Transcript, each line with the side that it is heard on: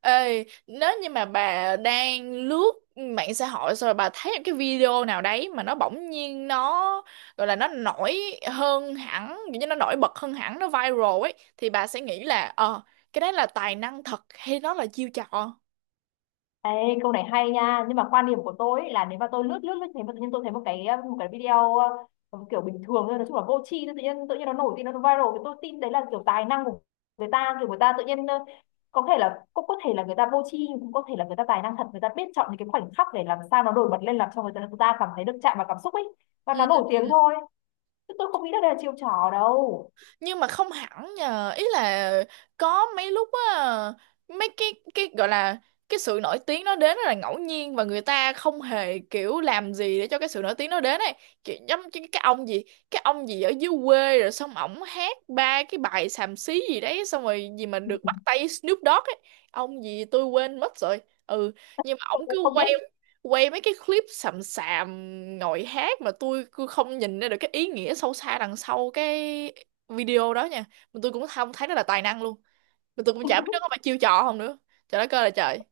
right: Ê, nếu như mà bà đang lướt mạng xã hội xong rồi bà thấy một cái video nào đấy mà nó bỗng nhiên gọi là nó nổi hơn hẳn, kiểu như nó nổi bật hơn hẳn, nó viral ấy thì bà sẽ nghĩ là cái đấy là tài năng thật hay nó là chiêu trò.
left: Ê, câu này hay nha, nhưng mà quan điểm của tôi ấy là nếu mà tôi lướt lướt lướt thấy mà tự nhiên tôi thấy một cái một cái video kiểu bình thường thôi, nói chung là vô tri thôi, tự nhiên nó nổi tin, nó viral thì tôi tin đấy là kiểu tài năng của người ta. Kiểu người ta tự nhiên có thể là, cũng có thể là người ta vô tri, cũng có thể là người ta tài năng thật, người ta biết chọn những cái khoảnh khắc để làm sao nó nổi bật lên, làm cho người ta cảm thấy được chạm vào cảm xúc ấy, và nó nổi
right: Ừ.
left: tiếng thôi, chứ tôi không nghĩ là đây là chiêu trò đâu.
right: Nhưng mà không hẳn nhờ, ý là có mấy lúc á, mấy cái gọi là cái sự nổi tiếng nó đến rất là ngẫu nhiên và người ta không hề kiểu làm gì để cho cái sự nổi tiếng nó đến ấy, kiểu giống như cái ông gì ở dưới quê rồi xong ổng hát ba cái bài xàm xí gì đấy xong rồi gì mà
left: Ừ.
right: được bắt tay Snoop Dogg ấy. Ông gì tôi quên mất rồi. Ừ, nhưng mà
left: Tôi
right: ổng
left: cũng
right: cứ
left: không
right: quay
left: biết.
right: quay mấy cái clip sầm sàm, ngồi hát mà tôi cứ không nhìn ra được cái ý nghĩa sâu xa đằng sau cái video đó nha. Mà tôi cũng không thấy nó là tài năng luôn, mà tôi cũng chả biết nó có phải chiêu trò không nữa. Trời đất ơi là trời.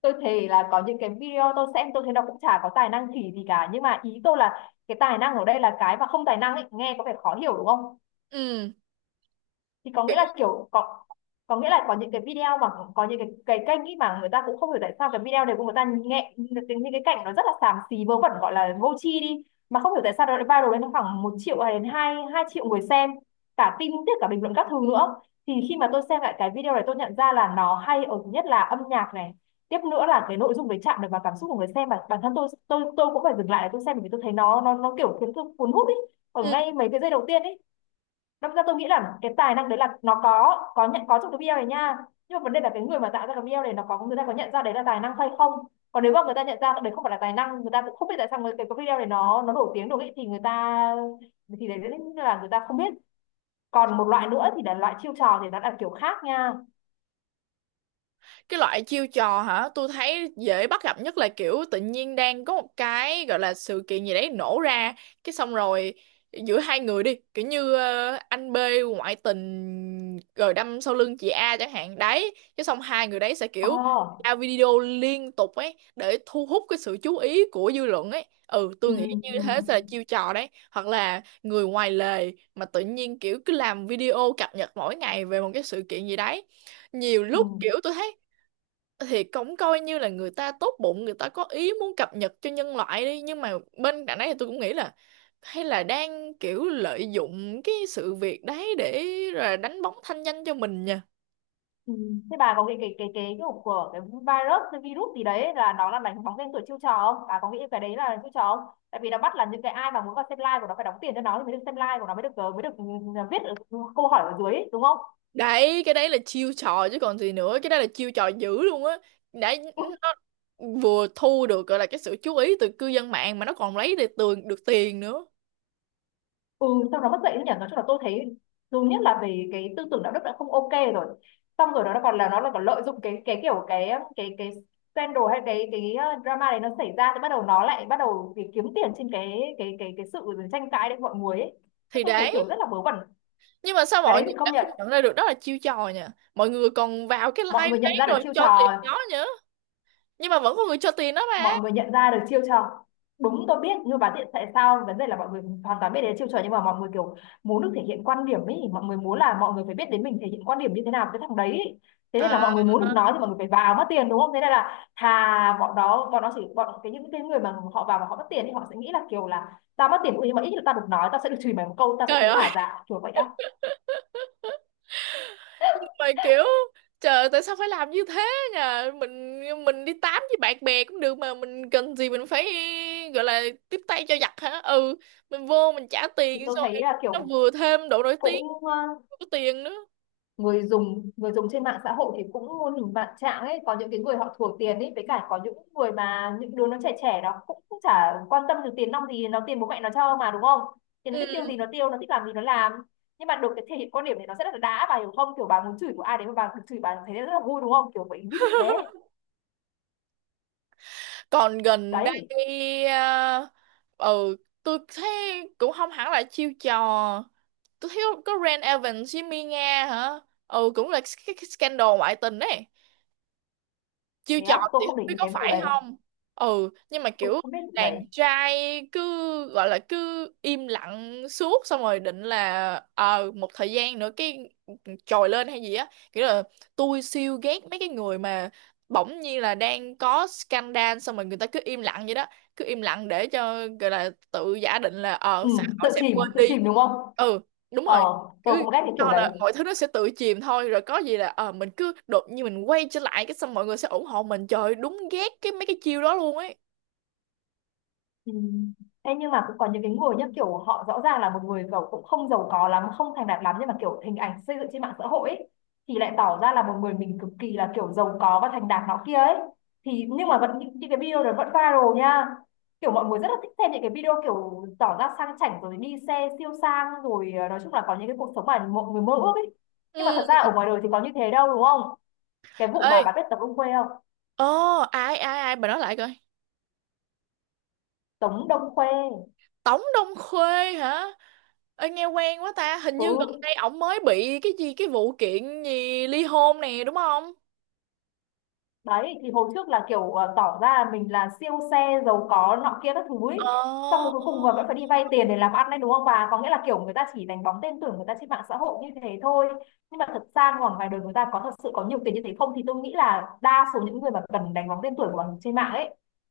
left: Tôi thấy là có những cái video tôi xem tôi thấy nó cũng chả có tài năng khỉ gì cả, nhưng mà ý tôi là cái tài năng ở đây là cái mà không tài năng ấy, nghe có vẻ khó hiểu đúng không?
right: Ừ,
left: Thì có
right: kiểu.
left: nghĩa là kiểu có nghĩa là có những cái video mà có những cái kênh ý mà người ta cũng không hiểu tại sao cái video này của người ta, nghe những cái cảnh nó rất là xàm xí vớ vẩn, gọi là vô tri đi, mà không hiểu tại sao nó lại viral lên khoảng một triệu hay đến hai hai triệu người xem, cả tin tức cả bình luận các thứ nữa. Thì khi mà tôi xem lại cái video này, tôi nhận ra là nó hay ở thứ nhất là âm nhạc này, tiếp nữa là cái nội dung đấy chạm được vào cảm xúc của người xem, và bản thân tôi tôi cũng phải dừng lại để tôi xem, bởi vì tôi thấy nó kiểu khiến tôi cuốn hút ý, ở
right: Ừ,
left: ngay mấy cái giây đầu tiên ý. Đâm ra tôi nghĩ là cái tài năng đấy là nó có trong cái BL này nha, nhưng mà vấn đề là cái người mà tạo ra cái BL này nó có, người ta có nhận ra đấy là tài năng hay không. Còn nếu mà người ta nhận ra đấy không phải là tài năng, người ta cũng không biết tại sao cái video này nó nổi tiếng được ấy, thì người ta, thì đấy là người ta không biết. Còn một loại nữa thì là loại chiêu trò, thì nó là kiểu khác nha.
right: cái loại chiêu trò hả, tôi thấy dễ bắt gặp nhất là kiểu tự nhiên đang có một cái gọi là sự kiện gì đấy nổ ra, cái xong rồi giữa hai người đi, kiểu như anh B ngoại tình rồi đâm sau lưng chị A chẳng hạn đấy, cái xong hai người đấy sẽ
left: Ờ.
right: kiểu ra video liên tục ấy để thu hút cái sự chú ý của dư luận ấy. Ừ,
left: Ừ,
right: tôi nghĩ như
left: ừ,
right: thế sẽ là chiêu trò đấy, hoặc là người ngoài lề mà tự nhiên kiểu cứ làm video cập nhật mỗi ngày về một cái sự kiện gì đấy. Nhiều lúc
left: ừ.
right: kiểu tôi thấy thì cũng coi như là người ta tốt bụng, người ta có ý muốn cập nhật cho nhân loại đi, nhưng mà bên cạnh đấy thì tôi cũng nghĩ là hay là đang kiểu lợi dụng cái sự việc đấy để là đánh bóng thanh danh cho mình nha.
left: Ừ. Thế bà có cái kiểu của cái virus, cái virus gì đấy là nó là đánh bóng tên tuổi, chiêu trò không? Bà có nghĩ cái đấy là chiêu trò không? Tại vì nó bắt là những cái ai mà muốn vào xem live của nó phải đóng tiền cho nó thì mới được xem live của nó, mới được mới được viết ở câu hỏi ở dưới ấy, đúng không?
right: Đấy, cái đấy là chiêu trò chứ còn gì nữa, cái đấy là chiêu trò dữ luôn á. Đấy, nó vừa thu được gọi là cái sự chú ý từ cư dân mạng mà nó còn lấy được tường được tiền nữa.
left: Ừ, sau đó mất dạy đấy nhỉ. Nói chung là tôi thấy, dù nhất là về cái tư tưởng đạo đức đã không ok rồi, xong rồi nó còn là, nó là còn lợi dụng cái kiểu cái scandal hay cái drama này nó xảy ra, thì bắt đầu nó lại bắt đầu vì kiếm tiền trên cái sự tranh cãi đấy của mọi người ấy. Thế
right: Thì
left: tôi thấy
right: đấy,
left: kiểu rất là vớ vẩn.
right: nhưng mà sao
left: Cái
right: mọi
left: đấy
right: người
left: thì công
right: đã
left: nhận.
right: không nhận ra được đó là chiêu trò nha, mọi người còn vào cái
left: Mọi
right: live
left: người
right: đấy
left: nhận ra được
right: rồi
left: chiêu
right: cho tiền
left: trò.
right: nó nha, nhưng mà vẫn có người cho tiền đó mà.
left: Mọi người nhận ra được chiêu trò, đúng, tôi biết. Nhưng mà tại, tại sao, vấn đề là mọi người hoàn toàn biết đến chiêu trò, nhưng mà mọi người kiểu muốn được thể hiện quan điểm ấy, mọi người muốn là mọi người phải biết đến mình thể hiện quan điểm như thế nào với thằng đấy ấy. Thế nên là
right: À,
left: mọi người muốn được nói thì mọi người phải vào mất tiền, đúng không? Thế nên là thà bọn đó, bọn nó chỉ bọn cái những cái người mà họ vào mà họ mất tiền thì họ sẽ nghĩ là kiểu là tao mất tiền ui, nhưng mà ít nhất là tao được nói, tao sẽ được chửi mày một câu, tao sẽ
right: trời
left: thấy
right: ơi,
left: hả dạ, kiểu vậy á.
right: nhưng mà kiểu trời, tại sao phải làm như thế nhờ. Mình đi tám với bạn bè cũng được mà, mình cần gì mình phải gọi là tiếp tay cho giặc hả. Ừ, mình vô mình trả
left: Thì
right: tiền
left: tôi
right: xong
left: thấy
right: rồi
left: là
right: nó
left: kiểu
right: vừa thêm độ nổi tiếng,
left: cũng
right: vừa có tiền nữa.
left: người dùng trên mạng xã hội thì cũng muôn hình vạn trạng ấy, có những cái người họ thua tiền ấy, với cả có những người mà những đứa nó trẻ trẻ nó cũng, cũng chả quan tâm được tiền nong gì, nó tiền bố mẹ nó cho mà đúng không, thì nó
right: Ừ.
left: thích tiêu gì nó tiêu, nó thích làm gì nó làm. Nhưng mà được cái thể hiện quan điểm này nó rất là đã, bà hiểu không? Kiểu bà muốn chửi của ai đấy mà bà được chửi bà thấy rất là vui, đúng không? Kiểu vậy, ví dụ thế.
right: Còn gần
left: Đấy.
right: đây à, ừ tôi thấy cũng không hẳn là chiêu trò, tôi thấy có Ren Evans với Mia Nga hả. Ừ, cũng là cái scandal ngoại tình đấy, chiêu
left: Thế
right: trò
left: á, tôi
right: thì
left: không
right: không
left: để
right: biết
left: ý
right: có
left: cái vụ
right: phải
left: đấy.
right: không. Ừ, nhưng mà
left: Tôi
right: kiểu
left: không biết vụ đấy.
right: đàn trai cứ gọi là cứ im lặng suốt xong rồi định là một thời gian nữa cái trồi lên hay gì á, kiểu là tôi siêu ghét mấy cái người mà bỗng nhiên là đang có scandal xong rồi người ta cứ im lặng vậy đó, cứ im lặng để cho gọi là tự giả định là
left: Ừ,
right: xã hội
left: tự
right: sẽ
left: chìm
right: quên
left: tự chìm
right: đi.
left: đúng không?
right: Ừ, đúng
left: Ờ,
right: rồi,
left: tôi
right: cứ
left: cũng ghét cái kiểu
right: cho
left: đấy.
right: là mọi thứ nó sẽ tự chìm thôi rồi có gì là mình cứ đột nhiên mình quay trở lại, cái xong mọi người sẽ ủng hộ mình. Trời ơi, đúng ghét cái mấy cái chiêu đó luôn ấy.
left: Ừ. Ê, nhưng mà cũng có những cái người nhá, kiểu họ rõ ràng là một người giàu, cũng không giàu có lắm, không thành đạt lắm, nhưng mà kiểu hình ảnh xây dựng trên mạng xã hội ấy, thì lại tỏ ra là một người mình cực kỳ là kiểu giàu có và thành đạt nó kia ấy. Thì nhưng mà vẫn những cái video đó vẫn viral nha. Kiểu mọi người rất là thích xem những cái video kiểu tỏ ra sang chảnh, rồi đi xe siêu sang, rồi nói chung là có những cái cuộc sống mà mọi người mơ ước ấy. Nhưng mà thật
right: Ừ.
left: ra ở ngoài đời thì có như thế đâu, đúng không? Cái vụ mà bà
right: Ê,
left: biết Tống Đông Khuê không?
right: ồ, ai ai ai bà nói lại coi.
left: Tống Đông Khuê.
right: Tống Đông Khuê hả? Ê, nghe quen quá ta, hình như gần
left: Ừ,
right: đây ổng mới bị cái gì cái vụ kiện gì ly hôn nè, đúng không?
left: đấy, thì hồi trước là kiểu tỏ ra mình là siêu xe, giàu có nọ kia các thứ ấy,
right: Ờ,
left: xong rồi cuối cùng mà vẫn phải đi vay tiền để làm ăn đấy, đúng không? Bà có nghĩa là kiểu người ta chỉ đánh bóng tên tưởng người ta trên mạng xã hội như thế thôi, nhưng mà thật ra ngoài ngoài đời người ta có thật sự có nhiều tiền như thế không? Thì tôi nghĩ là đa số những người mà cần đánh bóng tên tuổi của mình trên mạng ấy,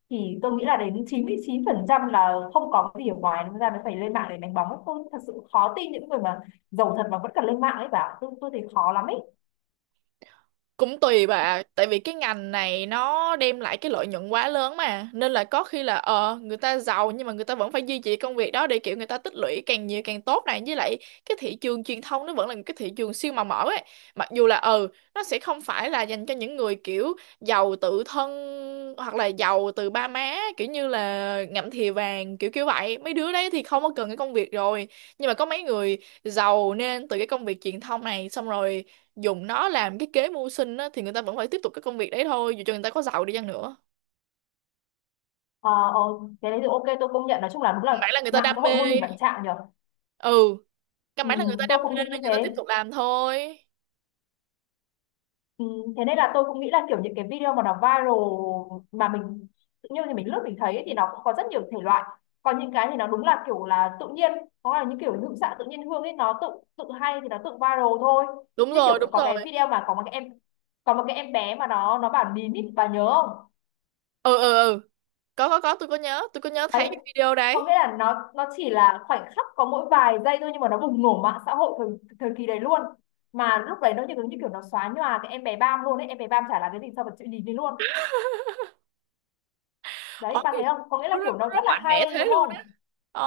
left: thì tôi nghĩ là đến 99% là không có cái gì ở ngoài, nên ra mới phải lên mạng để đánh bóng ấy. Tôi thật sự khó tin những người mà giàu thật mà vẫn cần lên mạng ấy bà, tôi thấy khó lắm ấy.
right: cũng tùy bà, tại vì cái ngành này nó đem lại cái lợi nhuận quá lớn mà, nên là có khi là người ta giàu nhưng mà người ta vẫn phải duy trì công việc đó để kiểu người ta tích lũy càng nhiều càng tốt này, với lại cái thị trường truyền thông nó vẫn là một cái thị trường siêu màu mỡ ấy. Mặc dù là ừ nó sẽ không phải là dành cho những người kiểu giàu tự thân hoặc là giàu từ ba má kiểu như là ngậm thìa vàng kiểu kiểu vậy, mấy đứa đấy thì không có cần cái công việc rồi. Nhưng mà có mấy người giàu nên từ cái công việc truyền thông này xong rồi dùng nó làm cái kế mưu sinh á, thì người ta vẫn phải tiếp tục cái công việc đấy thôi dù cho người ta có giàu đi chăng nữa.
left: Ờ, ờ, cái đấy thì ok, tôi công nhận. Nói chung là đúng
right: Căn
left: là
right: bản là người ta
left: mạng
right: đam
left: xã hội
right: mê.
left: muôn hình vạn trạng nhở.
right: Ừ, căn
left: Ừ,
right: bản là người ta
left: tôi
right: đam mê
left: cũng
right: nên
left: nghĩ như
right: người ta
left: thế.
right: tiếp tục làm thôi.
left: Ừ, thế nên là tôi cũng nghĩ là kiểu những cái video mà nó viral mà mình tự nhiên thì mình lướt mình thấy ấy, thì nó cũng có rất nhiều thể loại. Còn những cái thì nó đúng là kiểu là tự nhiên, có là những kiểu hữu xạ tự nhiên hương ấy, nó tự tự hay thì nó tự viral thôi.
right: Đúng
left: Như kiểu
right: rồi, đúng
left: có
right: rồi.
left: cái video mà có một cái em, có một cái em bé mà nó bảo nín ý, bà nhớ không?
right: Ừ ừ ừ, có, tôi có nhớ, tôi có nhớ thấy
left: Đấy,
right: cái video
left: có
right: đấy.
left: nghĩa là nó chỉ là khoảnh khắc có mỗi vài giây thôi, nhưng mà nó bùng nổ mạng xã hội thời kỳ đấy luôn, mà lúc đấy nó như kiểu nó xóa nhòa cái em bé Bam luôn ấy, em bé Bam chả là cái gì so với chuyện nhìn đi luôn. Đấy,
right: Ôi,
left: bạn thấy không, có nghĩa là kiểu nó
right: lúc đó
left: rất là
right: mạnh
left: hay
right: mẽ thế
left: đúng
right: luôn.
left: không?
right: Ồ.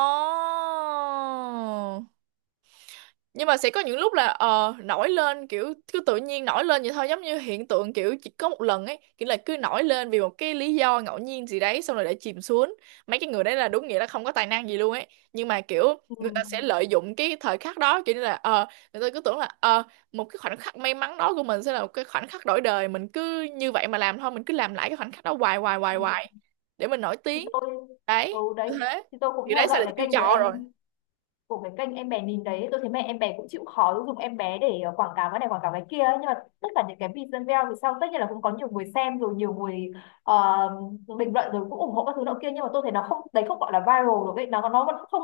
right: Nhưng mà sẽ có những lúc là nổi lên kiểu cứ tự nhiên nổi lên vậy thôi, giống như hiện tượng kiểu chỉ có một lần ấy, kiểu là cứ nổi lên vì một cái lý do ngẫu nhiên gì đấy xong rồi để chìm xuống. Mấy cái người đấy là đúng nghĩa là không có tài năng gì luôn ấy. Nhưng mà kiểu người
left: Ừ.
right: ta sẽ lợi dụng cái thời khắc đó, kiểu như là người ta cứ tưởng là một cái khoảnh khắc may mắn đó của mình sẽ là một cái khoảnh khắc đổi đời, mình cứ như vậy mà làm thôi, mình cứ làm lại cái khoảnh khắc đó hoài hoài hoài
left: Ừ.
right: hoài để mình nổi
left: Thì
right: tiếng.
left: tôi, ừ
right: Đấy,
left: đấy,
right: như thế.
left: thì tôi cũng
right: Thì đấy
left: theo
right: sẽ
left: dõi
right: là
left: cái
right: chiêu
left: kênh của
right: trò
left: em,
right: rồi.
left: của cái kênh em bé nhìn đấy, tôi thấy mẹ em bé cũng chịu khó dùng em bé để quảng cáo cái này, quảng cáo cái kia ấy. Nhưng mà tất cả những cái video thì sau tất nhiên là cũng có nhiều người xem rồi, nhiều người ờ, bình luận rồi cũng ủng hộ các thứ nọ kia, nhưng mà tôi thấy nó không, đấy không gọi là viral được ấy, nó vẫn không,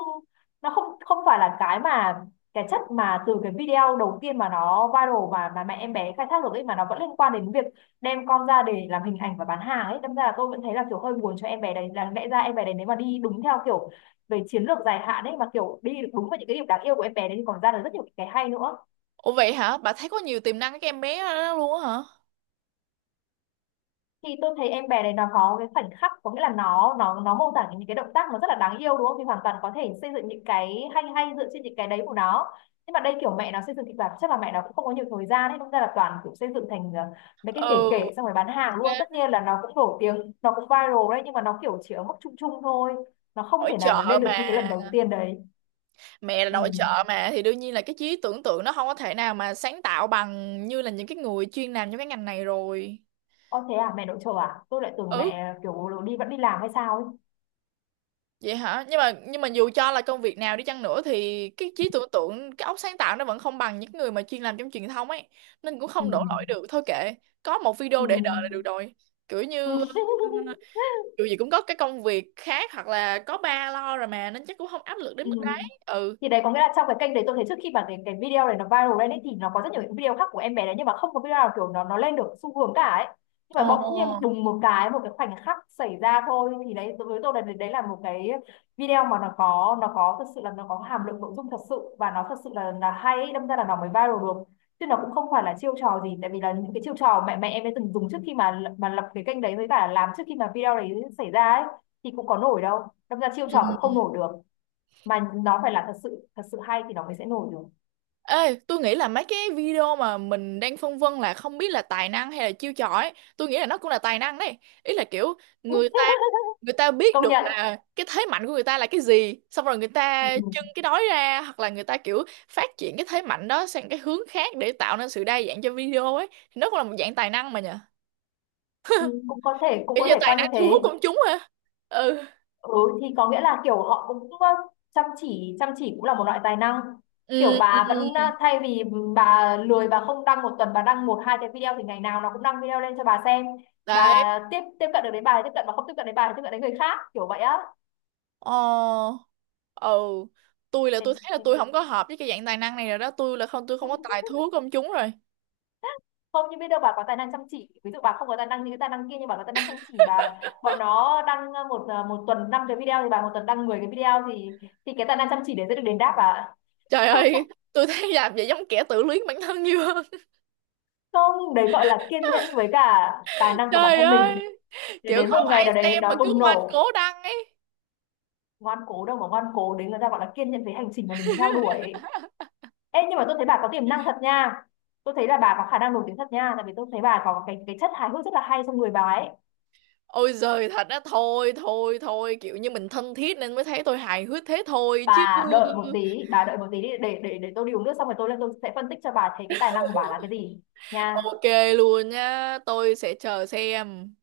left: nó không không phải là cái mà cái chất mà từ cái video đầu tiên mà nó viral mà mẹ em bé khai thác được ấy, mà nó vẫn liên quan đến việc đem con ra để làm hình ảnh và bán hàng ấy. Đâm ra là tôi vẫn thấy là kiểu hơi buồn cho em bé đấy, là lẽ ra em bé đấy nếu mà đi đúng theo kiểu về chiến lược dài hạn ấy, mà kiểu đi được đúng vào những cái điểm đáng yêu của em bé đấy thì còn ra được rất nhiều cái hay nữa.
right: Ủa vậy hả? Bà thấy có nhiều tiềm năng cái em bé đó luôn á hả?
left: Thì tôi thấy em bé này nó có cái khoảnh khắc, có nghĩa là nó mô tả những cái động tác nó rất là đáng yêu đúng không, thì hoàn toàn có thể xây dựng những cái hay hay dựa trên những cái đấy của nó. Nhưng mà đây kiểu mẹ nó xây dựng kịch bản, chắc là mẹ nó cũng không có nhiều thời gian ấy, nên ra là toàn kiểu xây dựng thành mấy cái kể
right: Ừ,
left: kể xong rồi bán hàng luôn. Tất nhiên là nó cũng nổi tiếng, nó cũng viral đấy, nhưng mà nó kiểu chỉ ở mức chung chung thôi, nó không
right: nội
left: thể nào mà
right: trợ
left: lên
right: mà,
left: được như cái lần đầu tiên đấy.
right: mẹ là
left: Ừ.
right: nội trợ mà thì đương nhiên là cái trí tưởng tượng nó không có thể nào mà sáng tạo bằng như là những cái người chuyên làm trong cái ngành này rồi.
left: Ơ thế à, mẹ nội trợ à? Tôi lại tưởng
right: Ừ,
left: mẹ kiểu đi vẫn đi làm hay sao ấy.
right: vậy hả? Nhưng mà dù cho là công việc nào đi chăng nữa thì cái trí tưởng tượng, cái óc sáng tạo nó vẫn không bằng những người mà chuyên làm trong truyền thông ấy, nên cũng
left: Ừ.
right: không đổ lỗi được. Thôi kệ, có một
left: Ừ.
right: video để đời là được rồi. Kiểu như dù gì cũng có cái công việc khác hoặc là có ba lo rồi mà, nên chắc cũng không áp lực đến
left: Ừ.
right: mức đấy. Ừ,
left: Thì đấy có nghĩa là trong cái kênh đấy tôi thấy trước khi mà cái video này nó viral lên ấy, thì nó có rất nhiều những video khác của em bé đấy, nhưng mà không có video nào kiểu nó lên được xu hướng cả ấy. Nhưng mà bỗng nhiên
right: ồ,
left: đùng một cái, một cái khoảnh khắc xảy ra thôi, thì đấy đối với tôi là đấy là một cái video mà nó có, nó có thật sự là nó có hàm lượng nội dung thật sự, và nó thật sự là hay ấy, đâm ra là nó mới viral được. Chứ nó cũng không phải là chiêu trò gì, tại vì là những cái chiêu trò mẹ mẹ em ấy từng dùng trước khi mà lập cái kênh đấy với cả làm trước khi mà video đấy xảy ra ấy thì cũng có nổi đâu, đâm ra chiêu trò cũng
right: ừ.
left: không nổi được, mà nó phải là thật sự hay thì nó mới sẽ nổi được.
right: Ê, tôi nghĩ là mấy cái video mà mình đang phân vân là không biết là tài năng hay là chiêu trò ấy, tôi nghĩ là nó cũng là tài năng đấy. Ý là kiểu người ta người ta biết
left: Công
right: được
left: nhận.
right: là cái thế mạnh của người ta là cái gì xong rồi người ta trưng
left: Ừ.
right: cái đó ra, hoặc là người ta kiểu phát triển cái thế mạnh đó sang cái hướng khác để tạo nên sự đa dạng cho video ấy, thì nó cũng là một dạng tài năng mà nhỉ.
left: Ừ, cũng có thể, cũng
right: Kiểu
left: có
right: như
left: thể
right: tài
left: coi như
right: năng thu hút
left: thế.
right: công chúng ha. Ừ
left: Ừ, thì có nghĩa là kiểu họ cũng chăm chỉ, chăm chỉ cũng là một loại tài năng. Kiểu
right: ừ ừ.
left: bà vẫn
right: Ừ.
left: thay vì bà lười bà không đăng, một tuần bà đăng một hai cái video, thì ngày nào nó cũng đăng video lên cho bà xem. Bà
right: Đấy.
left: tiếp tiếp cận được đến bà thì tiếp cận, mà không tiếp cận đến bà thì tiếp cận đến người khác kiểu vậy á.
right: Ờ, ừ, tôi là
left: Thế,
right: tôi thấy là
left: thế
right: tôi không có hợp với cái dạng tài năng này rồi đó, tôi không có tài thú công chúng rồi.
left: không, nhưng biết đâu bà có tài năng chăm chỉ, ví dụ bà không có tài năng như cái tài năng kia nhưng bà có tài năng chăm chỉ. Bà bọn nó đăng một một tuần 5 cái video thì bà một tuần đăng 10 cái video thì cái tài năng chăm chỉ đấy sẽ được đền đáp bà ạ.
right: Trời ơi, tôi thấy làm vậy giống kẻ tự luyến bản thân nhiều hơn.
left: Không đấy gọi là kiên nhẫn với cả tài năng của bản
right: Trời
left: thân mình,
right: ơi,
left: để
right: kiểu
left: đến một
right: không
left: ngày
right: ai
left: nào đấy
right: xem mà
left: nó
right: cứ
left: bùng
right: ngoan cố
left: nổ.
right: đăng ấy.
left: Ngoan cố đâu mà ngoan cố, đấy người ta gọi là kiên nhẫn với hành trình mà mình theo đuổi. Ê, nhưng mà tôi thấy bà có tiềm năng thật nha, tôi thấy là bà có khả năng nổi tiếng thật nha, tại vì tôi thấy bà có cái chất hài hước rất là hay trong người bà ấy.
right: Ôi giời, thật á? Thôi thôi thôi, kiểu như mình thân thiết nên mới thấy tôi hài hước thế thôi chứ.
left: Bà đợi một tí, bà đợi một tí đi, để tôi đi uống nước xong rồi tôi lên tôi sẽ phân tích cho bà thấy cái tài năng của bà là cái gì nha.
right: Ok luôn nha, tôi sẽ chờ xem.